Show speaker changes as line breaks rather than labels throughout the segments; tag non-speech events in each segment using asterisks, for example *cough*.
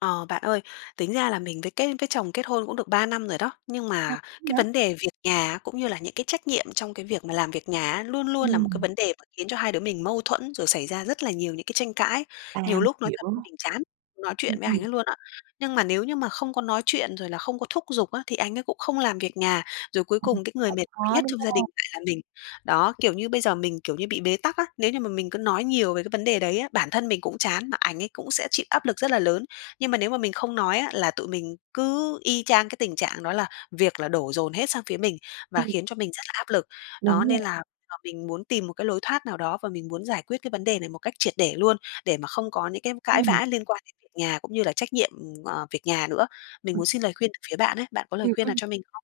Ờ, bạn ơi, tính ra là mình với kết với chồng kết hôn cũng được 3 năm rồi đó. Nhưng
À,
mà cái
nã
vấn đề việc nhà á, cũng như là những cái trách nhiệm trong cái việc mà làm việc nhà á, luôn luôn là một cái
Ừm.
vấn đề mà khiến cho hai đứa mình mâu thuẫn, rồi xảy ra rất là nhiều những cái tranh cãi.
À,
Nhiều
mình
lúc nói
hiểu.
thật mình chán nói
Ừm,
chuyện với
ừm.
anh ấy luôn á nhưng mà nếu như mà không có nói chuyện rồi là không có thúc giục á, thì anh ấy cũng không làm việc nhà. Rồi cuối
Ừm,
cùng cái người
cũng
mệt mỏi
khó,
nhất
đúng
trong gia
hông?
đình lại là mình. Đó, kiểu như bây giờ mình, kiểu như, bị bế tắc á. Nếu như mà mình cứ nói nhiều về cái vấn đề đấy á, bản thân mình cũng chán mà ảnh ấy cũng sẽ chịu áp lực rất là lớn nhưng mà nếu mà mình không nói á, là tụi mình cứ y chang cái tình trạng đó là việc là đổ dồn hết sang phía mình và
Ừm.
khiến cho mình rất là áp lực. Đó,
Đúng rồi.
nên là giờ mình muốn tìm một cái lối thoát nào đó và mình muốn giải quyết cái vấn đề này một cách triệt để luôn để mà không có những cái cãi
Ừm.
vã liên quan đến việc nhà cũng như là trách nhiệm, ừm, ờ, việc nhà nữa. Mình muốn xin lời khuyên từ phía bạn á. Bạn có lời
Ừm,
khuyên nào
ừm.
cho mình không?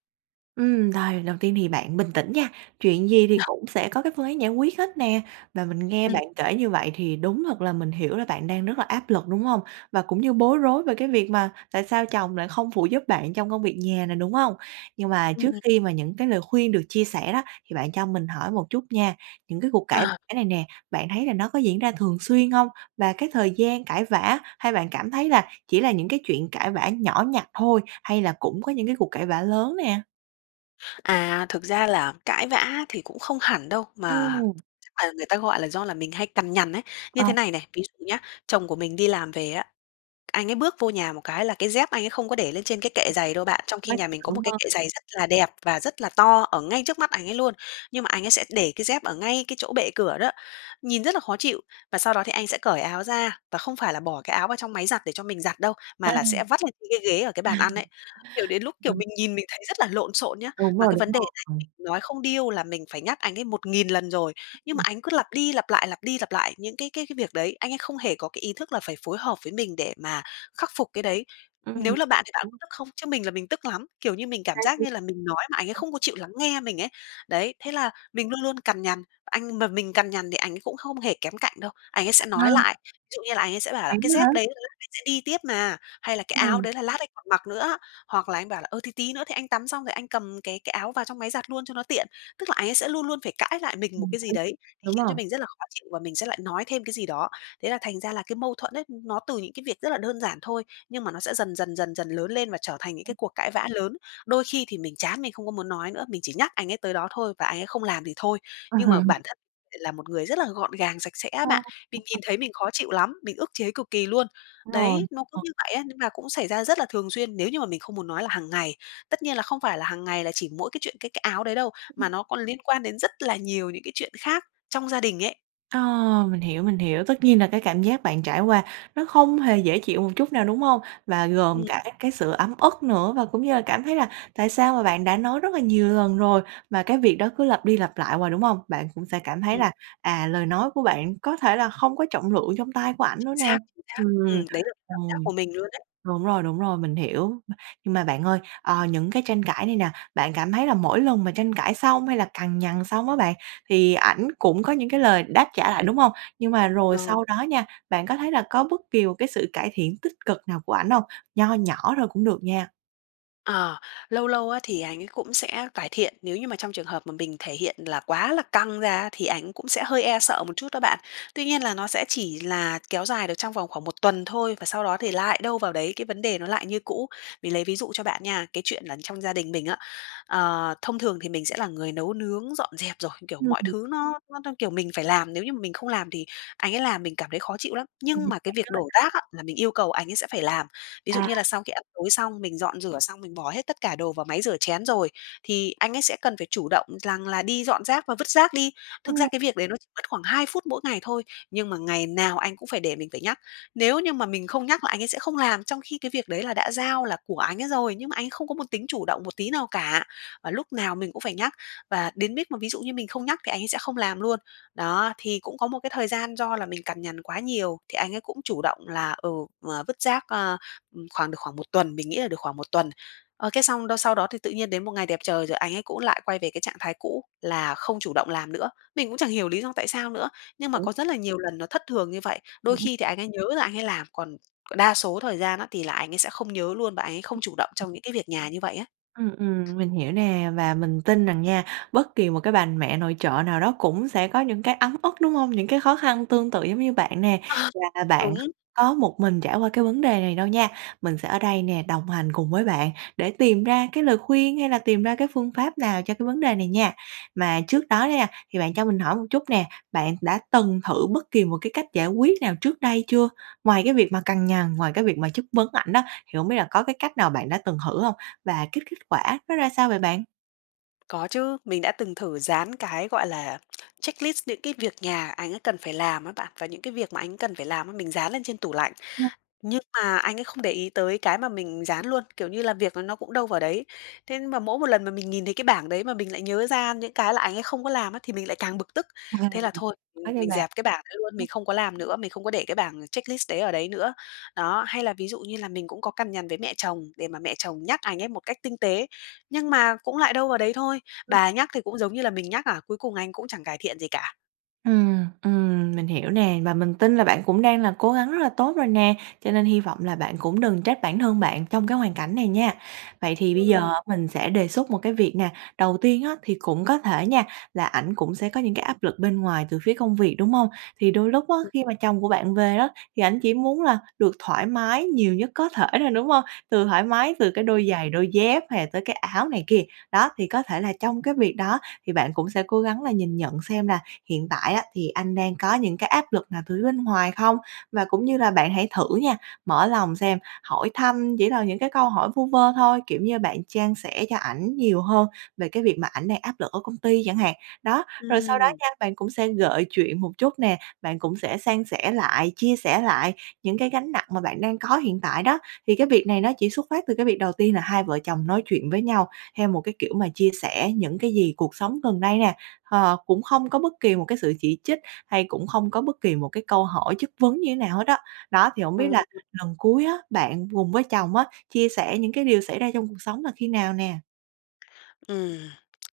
Ừm, rồi đầu tiên thì bạn bình tĩnh nha, chuyện gì thì cũng sẽ có cái phương án giải quyết hết nè. Và mình nghe
Ừm.
bạn kể như vậy thì đúng thật là mình hiểu là bạn đang rất là áp lực, đúng hông? Và cũng như bối rối về cái việc mà tại sao chồng lại không phụ giúp bạn trong công việc nhà nè, đúng hông? Nhưng mà trước
Ừm.
khi mà những cái lời khuyên được chia sẻ đó, thì bạn cho mình hỏi một chút nha. Những cái cuộc cãi
À.
vã này nè, bạn thấy là nó có diễn ra thường xuyên hông? Và cái thời gian cãi vã hay bạn cảm thấy là chỉ là những cái chuyện cãi vã nhỏ nhặt thôi hay là cũng có những cái cuộc cãi vã lớn nè?
À, thực ra là cãi vã thì cũng không hẳn đâu, mà
Ừm.
chắc là người ta gọi là do là mình hay cằn nhằn ấy. Như
À.
thế này này, ví dụ nhá, chồng của mình đi làm về á, anh ấy bước vô nhà một cái là cái dép anh ấy không có để lên trên cái kệ giày đâu bạn, trong khi
Bách
nhà mình có một
đúng
cái kệ
hông?
giày rất là đẹp và rất là to ở ngay trước mắt ảnh ấy luôn, nhưng mà ảnh ấy sẽ để cái dép ở ngay cái chỗ bệ cửa đó, nhìn rất là khó chịu. Và sau đó thì anh sẽ cởi áo ra, và không phải là bỏ cái áo vào trong máy giặt để cho mình giặt đâu,
À. À.
mà là sẽ vắt lên trên cái ghế ở cái bàn ăn ấy. Kiểu, đến lúc, kiểu,
Ừm.
mình nhìn mình thấy rất là lộn xộn nhá.
Đúng
Mà
rồi,
cái
đúng
vấn đề
rồi,
này
ừm.
mình nói không điêu là mình phải nhắc anh ấy 1000 lần rồi, nhưng mà
Ừm.
ảnh cứ lặp đi lặp lại, lặp đi lặp lại những cái cái cái việc đấy, anh ấy không hề có cái ý thức là phải phối hợp với mình để mà khắc phục cái đấy.
Ừm
Nếu là bạn thì bạn
hiểu.
có tức không? Chứ mình là mình tức lắm, kiểu như mình cảm giác
Cái
như là mình nói mà ảnh ấy không có chịu lắng nghe mình ấy. Đấy, thế là mình luôn luôn cằn nhằn. Anh mà mình cằn nhằn thì ảnh cũng không hề kém cạnh đâu, ảnh ấy sẽ nói
A.
lại, ví dụ như là ảnh ấy sẽ bảo là
Vậy
"Cái
á hả?
dép đấy đấy anh sẽ đi tiếp mà" hay là "Cái áo
Ừm.
đấy là lát anh còn mặc nữa." Hoặc là anh bảo là "Ờ, thì tí nữa thì anh tắm xong rồi anh cầm cái cái áo vào trong máy giặt luôn cho nó tiện." Tức là ảnh ấy sẽ luôn luôn phải cãi lại mình một
Bình
cái gì
tĩnh,
đấy, để
đúng
khiến cho
hông?
mình rất là khó chịu và mình sẽ lại nói thêm cái gì đó. Thế là thành ra là cái mâu thuẫn ấy, nó từ những cái việc rất là đơn giản thôi. Nhưng mà nó sẽ dần dần dần dần lớn lên và trở thành những cái cuộc cãi vã lớn. Đôi khi thì mình chán mình không có muốn nói nữa, mình chỉ nhắc anh ấy tới đó thôi và anh ấy không làm thì thôi, nhưng mà bản thân lại
*laughs*
là một người rất là gọn gàng, sạch sẽ á
Ờ.
bạn, mình nhìn thấy mình khó chịu lắm, mình ức chế cực kỳ luôn!
Rồi,
Đấy, nó cứ
ờ.
như vậy á, nhưng mà cũng xảy ra rất là thường xuyên, nếu như mà mình không muốn nói là hàng ngày. Tất nhiên là không phải là hàng ngày là chỉ mỗi cái chuyện cái cái áo đấy đâu, mà nó còn liên quan đến rất là nhiều những cái chuyện khác trong gia đình ấy.
Ờ, mình hiểu, mình hiểu. Tất nhiên là cái cảm giác bạn trải qua nó không hề dễ chịu một chút nào, đúng hông? Và gồm
Ừm.
cả các cái sự ấm ức nữa và cũng như là cảm thấy là tại sao mà bạn đã nói rất là nhiều lần rồi, mà cái việc đó cứ lặp đi lặp lại hoài, đúng hông? Bạn cũng sẽ cảm thấy
Ừm.
là, à, lời nói của bạn có thể là không có trọng lượng trong tai của ảnh nữa
Chính
nè
xác, chính xác.
ừm,
Ừm, đấy là cái cảm giác
ừm.
của mình luôn đấy.
Đúng rồi, đúng rồi, mình hiểu. Nhưng mà bạn ơi, ờ, những cái tranh cãi này nè, bạn cảm thấy là mỗi lần mà tranh cãi xong, hay là cằn nhằn xong á bạn, thì ảnh cũng có những cái lời đáp trả lại, đúng hông? Nhưng mà rồi
Ờ.
sau đó nha, bạn có thấy là có bất kỳ một cái sự cải thiện tích cực nào của ảnh hông? Nho nhỏ thôi cũng được nha.
Ờ, lâu lâu á thì anh ấy cũng sẽ cải thiện nếu như mà trong trường hợp mà mình thể hiện là quá là căng ra thì ảnh cũng sẽ hơi e sợ một chút đó bạn. Tuy nhiên là nó sẽ chỉ là kéo dài được trong vòng khoảng 1 tuần thôi, và sau đó thì lại đâu vào đấy, cái vấn đề nó lại như cũ. Mình lấy ví dụ cho bạn nha, cái chuyện là trong gia đình mình á, ờ, thông thường thì mình sẽ là người nấu nướng dọn dẹp rồi, kiểu, mọi
*unintelligible*
thứ nó nó nó, kiểu, mình phải làm, nếu như mà mình không làm thì anh ấy làm mình cảm thấy khó
Bạn
chịu lắm,
rất là đúng
nhưng
đấy.
mà cái việc đổ rác á, là mình yêu cầu anh ấy sẽ phải làm. Ví dụ
À.
như là sau khi ăn tối xong, mình dọn rửa xong, mình bỏ hết tất cả đồ vào máy rửa chén rồi, thì anh ấy sẽ cần phải chủ động rằng là đi dọn rác và vứt rác đi. Thực ra
Ừm.
cái việc đấy nó chỉ mất khoảng 2 phút mỗi ngày thôi, nhưng mà ngày nào anh cũng phải để mình phải nhắc. Nếu như mà mình không nhắc là anh ấy sẽ không làm trong khi cái việc đấy là đã giao là của anh ấy rồi, nhưng mà anh ấy không có một tính chủ động một tí nào cả, mà lúc nào mình cũng phải nhắc. Và đến mít mà ví dụ như mình không nhắc thì anh ấy sẽ không làm luôn. Đó, thì cũng có một cái thời gian do là mình cằn nhằn quá nhiều, thì anh ấy cũng chủ động là, ừ, ờ, vứt rác, ờ, ừm, khoảng được khoảng 1 tuần, mình nghĩ là được khoảng 1 tuần. Ơ, cái xong đâu, sau đó thì tự nhiên đến một ngày đẹp trời rồi anh ấy cũng lại quay về cái trạng thái cũ là không chủ động làm nữa, mình cũng chẳng hiểu lý do tại sao nữa, nhưng mà
Ủa?
có rất là nhiều lần nó thất thường như vậy. Đôi
Ừm hứm.
khi thì anh ấy nhớ là anh ấy làm, còn đa số thời gian á thì lại anh ấy sẽ không nhớ luôn và anh ấy không chủ động trong những cái việc nhà như vậy á.
Ừm, ừm, mình hiểu nè và mình tin rằng nha bất kỳ một cái bà mẹ nội trợ nào đó cũng sẽ có những cái ấm ức, đúng hông? Những cái khó khăn tương tự giống như bạn nè,
Ờ.
là bạn
Đúng.
có một mình trải qua cái vấn đề này đâu nha. Mình sẽ ở đây nè, đồng hành cùng với bạn để tìm ra cái lời khuyên, hay là tìm ra cái phương pháp nào cho cái vấn đề này nha. Mà trước đó đó nha, thì bạn cho mình hỏi một chút nè, bạn đã từng thử bất kỳ một cái cách giải quyết nào trước đây chưa? Ngoài cái việc mà cằn nhằn, ngoài cái việc mà chất vấn ảnh á, thì hông biết là có cái cách nào bạn đã từng thử hông? Và kết kết quả nó ra sao vậy bạn?
Có chứ. Mình đã từng thử dán cái gọi là checklist những cái việc nhà anh ấy cần phải làm á bạn. Và những cái việc mà anh cần phải làm, mình dán lên trên tủ lạnh. Nhưng mà anh ấy không để ý tới cái mà mình dán luôn, kiểu như là, việc nó cũng đâu vào đấy. Thế mà mỗi một lần mà mình nhìn thấy cái bảng đấy mà mình lại nhớ ra những cái là anh ấy không có làm á thì mình lại càng bực tức.
Ờ,
Thế là thôi, ừm,
có nha
mình
bạn.
dẹp cái bảng đấy luôn, mình không có làm nữa, mình không có để cái bảng checklist đấy ở đấy nữa. Đó, hay là ví dụ như là mình cũng có cằn nhằn với mẹ chồng để mà mẹ chồng nhắc anh ấy một cách tinh tế nhưng mà cũng lại đâu vào đấy thôi.
Ừm.
Bà nhắc thì cũng giống như là mình nhắc à, cuối cùng anh cũng chẳng cải thiện gì cả.
Ừm, ừm, mình hiểu nè. Và mình tin là bạn cũng đang là cố gắng rất là tốt rồi nè, cho nên hi vọng là bạn cũng đừng trách bản thân bạn trong cái hoàn cảnh này nha. Vậy thì bây giờ
Ừm.
mình sẽ đề xuất một cái việc nè. Đầu tiên á thì cũng có thể nha, là ảnh cũng sẽ có những cái áp lực bên ngoài từ phía công việc, đúng hông? Thì đôi lúc á khi mà chồng của bạn về đó, thì ảnh chỉ muốn là được thoải mái nhiều nhất có thể thôi, đúng hông? Từ thoải mái, từ cái đôi giày, đôi dép hay là tới cái áo này kia. Đó, thì có thể là trong cái việc đó thì bạn cũng sẽ cố gắng là nhìn nhận xem là hiện tại á thì anh đang có những cái áp lực nào từ phía bên ngoài không? Và cũng như là bạn hãy thử nha, mở lòng xem, hỏi thăm chỉ là những cái câu hỏi vu vơ thôi, kiểu như, bạn chan sẻ cho ảnh nhiều hơn về cái việc mà ảnh đang áp lực ở công ty chẳng hạn. Đó, rồi sau đó
Ừm.
nha, bạn cũng sẽ gợi chuyện một chút nè, bạn cũng sẽ san sẻ lại, chia sẻ lại những cái gánh nặng mà bạn đang có hiện tại đó. Thì cái việc này nó chỉ xuất phát từ cái việc đầu tiên là hai vợ chồng nói chuyện với nhau theo một cái kiểu mà chia sẻ những cái gì cuộc sống gần đây nè. Ờ, cũng không có bất kỳ một cái sự chỉ trích hay cũng không có bất kỳ một cái câu hỏi chất vấn như thế nào hết á. Đó thì hông
Ờ.
biết là lần cuối á, bạn cùng với chồng á, chia sẻ những cái điều xảy ra trong cuộc sống là khi nào nè?
Ừm, *tsk*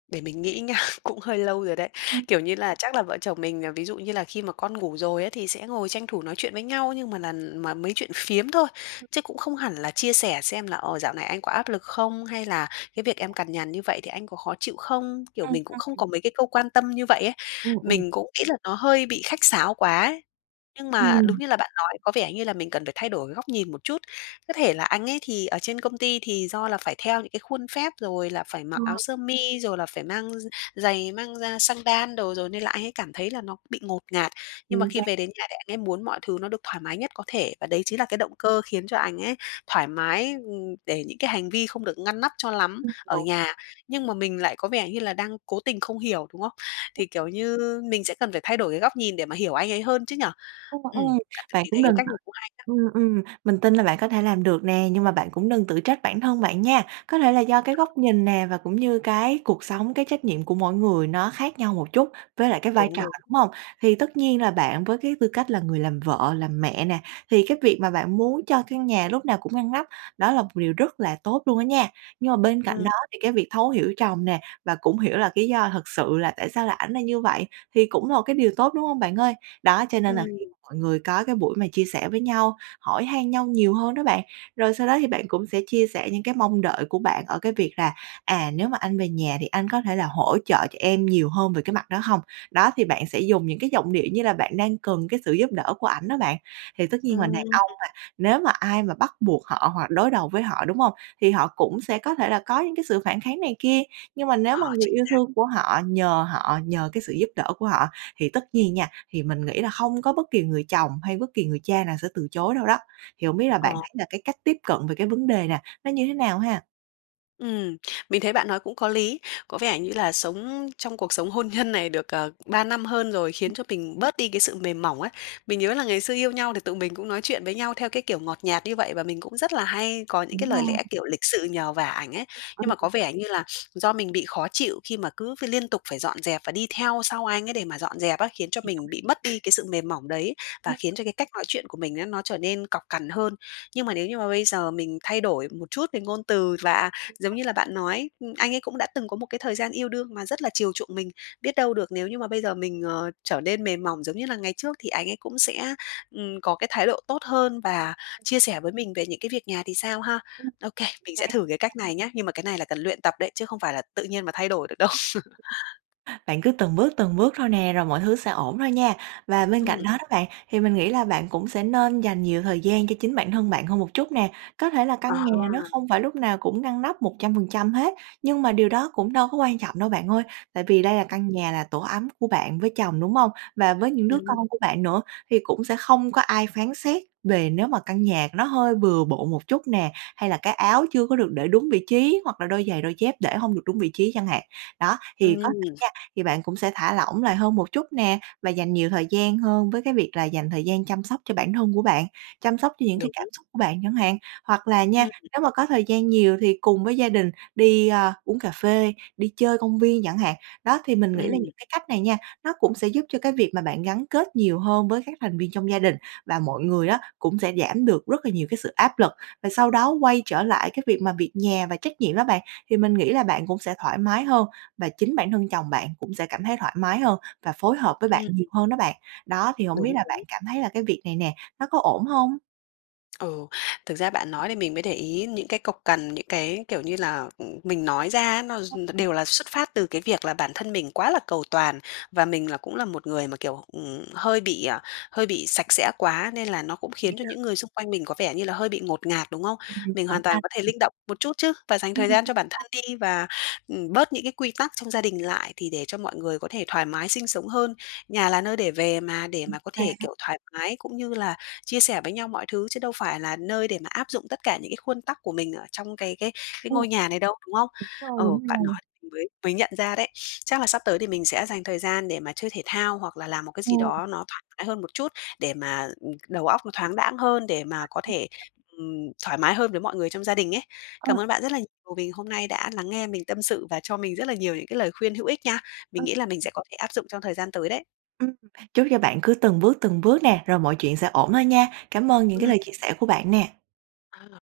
để mình nghĩ nha, cũng hơi lâu rồi đấy. Kiểu như là, chắc là vợ chồng mình ờ, ví dụ như là khi mà con ngủ rồi ấy, thì sẽ ngồi tranh thủ nói chuyện với nhau. Nhưng mà là mà mấy chuyện phiếm thôi, chứ cũng không hẳn là chia sẻ xem là, ờ, dạo này anh có áp lực không, hay là cái việc em cằn nhằn như vậy thì anh có khó chịu không? Kiểu,
Ừm,
mình cũng không
ừm.
có mấy cái câu quan tâm như vậy ấy,
Ừm, ừm.
mình cũng nghĩ là nó hơi bị khách sáo quá. Nhưng mà đúng
Ừm.
như là bạn nói, có vẻ như là mình cần phải thay đổi cái góc nhìn một chút. Có thể là anh ấy thì ở trên công ty thì do là phải theo những cái khuôn phép, rồi là phải mặc áo
Rồi.
sơ mi, rồi là phải mang giày mang ra xăng đan đồ rồi, nên là anh ấy cảm thấy là nó bị ngột ngạt. Nhưng mà
Chính
khi
xác.
về đến nhà thì anh ấy muốn mọi thứ nó được thoải mái nhất có thể và đấy chính là cái động cơ khiến cho anh ấy thoải mái, ừm, để những cái hành vi không được ngăn nắp cho lắm
Ừm,
ở
đúng.
nhà. Nhưng mà mình lại có vẻ như là đang cố tình không hiểu, đúng không? Thì, kiểu như, mình sẽ cần phải thay đổi cái góc nhìn để mà hiểu anh ấy hơn chứ nhỉ?
Ừm,
Ừm,
ừm.
bạn
Bạn
thì
cũng
thấy cái
đừng
cách
tự
này cũng hay đó.
ừm, ừm, mình tin là bạn có thể làm được nè nhưng mà bạn cũng đừng tự trách bản thân bạn nha. Có thể là do cái góc nhìn nè và cũng như cái cuộc sống, cái trách nhiệm của mỗi người nó khác nhau một chút với lại cái vai
Đúng,
trò,
đúng.
đúng hông? Thì tất nhiên là bạn với cái tư cách là người làm vợ, làm mẹ nè, thì cái việc mà bạn muốn cho căn nhà lúc nào cũng ngăn nắp đó là một điều rất là tốt luôn á nha. Nhưng mà bên cạnh
Ừm.
đó thì cái việc thấu hiểu chồng nè, và cũng hiểu là lý do thực sự là tại sao lại ảnh là như vậy thì cũng một cái điều tốt, đúng hông, bạn ơi? Đó, cho nên là
Ừm.
khi mọi người có cái buổi mà chia sẻ với nhau, hỏi han nhau nhiều hơn đó bạn. Rồi sau đó thì bạn cũng sẽ chia sẻ những cái mong đợi của bạn ở cái việc là "À, nếu mà anh về nhà thì anh có thể là hỗ trợ cho em nhiều hơn về cái mặt đó hông?" Đó, thì bạn sẽ dùng những cái giọng điệu như là bạn đang cần cái sự giúp đỡ của ảnh đó bạn. Thì tất nhiên là đàn
Ừm.
ông mà, nếu mà ai mà bắt buộc họ hoặc đối đầu với họ, đúng hông? Thì họ cũng sẽ có thể là có những cái sự phản kháng này kia. Nhưng mà nếu mà
Ờ,
người
chính
yêu
xác.
thương của họ nhờ họ, nhờ cái sự giúp đỡ của họ thì tất nhiên nha, thì mình nghĩ là hông có bất kỳ người chồng hay bất kỳ người cha nào sẽ từ chối đâu đó. Thì hổng biết là bạn
Ờ.
thấy là cái cách tiếp cận về cái vấn đề nè, nó như thế nào ha?
Ừm, mình thấy bạn nói cũng có lý. Có vẻ như là sống trong cuộc sống hôn nhân này được, ờ, 3 năm hơn rồi, khiến
Ưm.
cho mình bớt đi cái sự mềm mỏng ấy. Mình nhớ là ngày xưa yêu nhau thì tụi mình cũng nói chuyện với nhau theo cái kiểu ngọt nhạt như vậy. Và mình cũng rất là hay có những cái
Đúng
lời
rồi.
lẽ, kiểu, lịch sự nhờ vả ảnh ấy. Nhưng mà có
*unintelligible*
vẻ như là *sniffs* do mình bị khó chịu khi mà cứ phải liên tục phải dọn dẹp và đi theo sau anh ấy để mà dọn dẹp á, khiến cho mình bị mất
*unintelligible*
đi cái sự mềm mỏng đấy.
Ừ.
Và khiến cho cái cách nói chuyện của mình á, nó trở nên cọc cằn hơn. Nhưng mà nếu như mà bây giờ mình thay đổi một chút về ngôn từ, và giống như là bạn nói, anh ấy cũng đã từng có một cái thời gian yêu đương mà rất là chiều chuộng mình. Biết đâu được nếu như mà bây giờ mình, ờ, trở nên mềm mỏng giống như là ngày trước thì anh ấy cũng sẽ, ừm, có cái thái độ tốt hơn và chia sẻ với mình về những cái việc nhà thì sao ha?
Ừm.
Ô kê, mình
Xác
sẽ thử cái
xác.
cách này nhá. Nhưng mà cái này là cần luyện tập đấy, chứ không phải là tự nhiên mà thay đổi được đâu. *laughs*
Bạn cứ từng bước, từng bước thôi nè, rồi mọi thứ sẽ ổn thôi nha. Và bên cạnh
Ừm.
đó đó, bạn, thì mình nghĩ là bạn cũng sẽ nên dành nhiều thời gian cho chính bản thân bạn hơn một chút nè. Có thể là căn nhà nó
À!
không phải lúc nào cũng ngăn nắp 100% hết. Nhưng mà điều đó cũng đâu có quan trọng đâu, bạn ơi. Tại vì đây là căn nhà, là tổ ấm của bạn với chồng, đúng hông? Và với những đứa
Ừm.
con của bạn nữa thì cũng sẽ không có ai phán xét về nếu mà căn nhà nó hơi bừa bộn một chút nè. Hay là cái áo chưa có được để đúng vị trí hoặc là đôi giày, đôi dép để hông được đúng vị trí chẳng hạn. Đó, thì có thể
Ừm!
nha, thì bạn cũng sẽ thả lỏng lại hơn một chút nè và dành nhiều thời gian hơn với cái việc là dành thời gian chăm sóc cho bản thân của bạn, chăm sóc cho những cái cảm
Đúng.
xúc của bạn chẳng hạn. Hoặc là nha,
Ừm.
nếu mà có thời gian nhiều thì cùng với gia đình đi, ơ, uống cà phê, đi chơi công viên chẳng hạn. Đó, thì mình nghĩ là
Ừm.
những cái cách này nha, nó cũng sẽ giúp cho cái việc mà bạn gắn kết nhiều hơn với các thành viên trong gia đình. Và mọi người á, cũng sẽ giảm được rất là nhiều cái sự áp lực. Và sau đó quay trở lại cái việc mà việc nhà và trách nhiệm đó bạn, thì mình nghĩ là bạn cũng sẽ thoải mái hơn. Và chính bản thân chồng bạn cũng sẽ cảm thấy thoải mái hơn và phối hợp với bạn
Ừm.
nhiều hơn đó bạn. Đó, thì hổng biết
Đúng,
là bạn
đúng.
cảm thấy là cái việc này nè, nó có ổn hông?
Ừ. Thực ra bạn nói thì mình mới để ý những cái cộc cằn, những cái, kiểu như là, ừm, mình nói ra, nó d nó
Ừm.
đều là xuất phát từ cái việc là bản thân mình quá là cầu toàn và mình là cũng là một người mà, kiểu, ừm, hơi bị, ờ, hơi bị sạch sẽ quá, nên là nó cũng khiến cho
*unintelligible*
những người xung quanh mình có vẻ như là hơi bị ngột ngạt, đúng không?
Ừm.
Mình
Hổng
hoàn
ha
toàn có thể linh động một chút chứ và dành
Ừm
thời gian cho bản thân
*unintelligible*
đi và, ừm, bớt những cái quy tắc trong gia đình lại thì để cho mọi người có thể thoải mái sinh sống hơn. Nhà là nơi để về mà, để
Ừm.
mà có
Mà
thể,
á
kiểu, thoải mái cũng như là chia sẻ với nhau mọi thứ, chứ đâu phải là nơi để mà áp dụng tất cả những cái khuôn tắc của mình ở trong cái cái cái
Ừm.
ngôi nhà này đâu, đúng không?
Rồi,
Ờ,
đúng
bạn
rồi.
nói thì mình mới mới nhận ra đấy. *sniffs* Chắc là sắp tới thì mình sẽ dành thời gian để mà chơi thể thao, hoặc là làm một cái gì
Ừm.
đó nó thoải mái hơn một chút để mà, ừm, đầu óc nó thoáng đãng hơn, để mà có thể,
*unintelligible*
ừm, thoải mái hơn với mọi người trong gia đình ấy. Cảm
Ừm.
ơn bạn rất là nhiều vì hôm nay đã lắng nghe mình tâm sự và cho mình rất là nhiều những cái lời khuyên hữu ích nha. Mình
Ừm.
nghĩ là mình sẽ có thể áp dụng trong thời gian tới đấy.
Ừm. Chúc cho bạn cứ từng bước từng bước nè, rồi mọi chuyện sẽ ổn hơn nha! Cảm ơn những cái
Ừm.
lời chia sẻ của bạn nè!
À.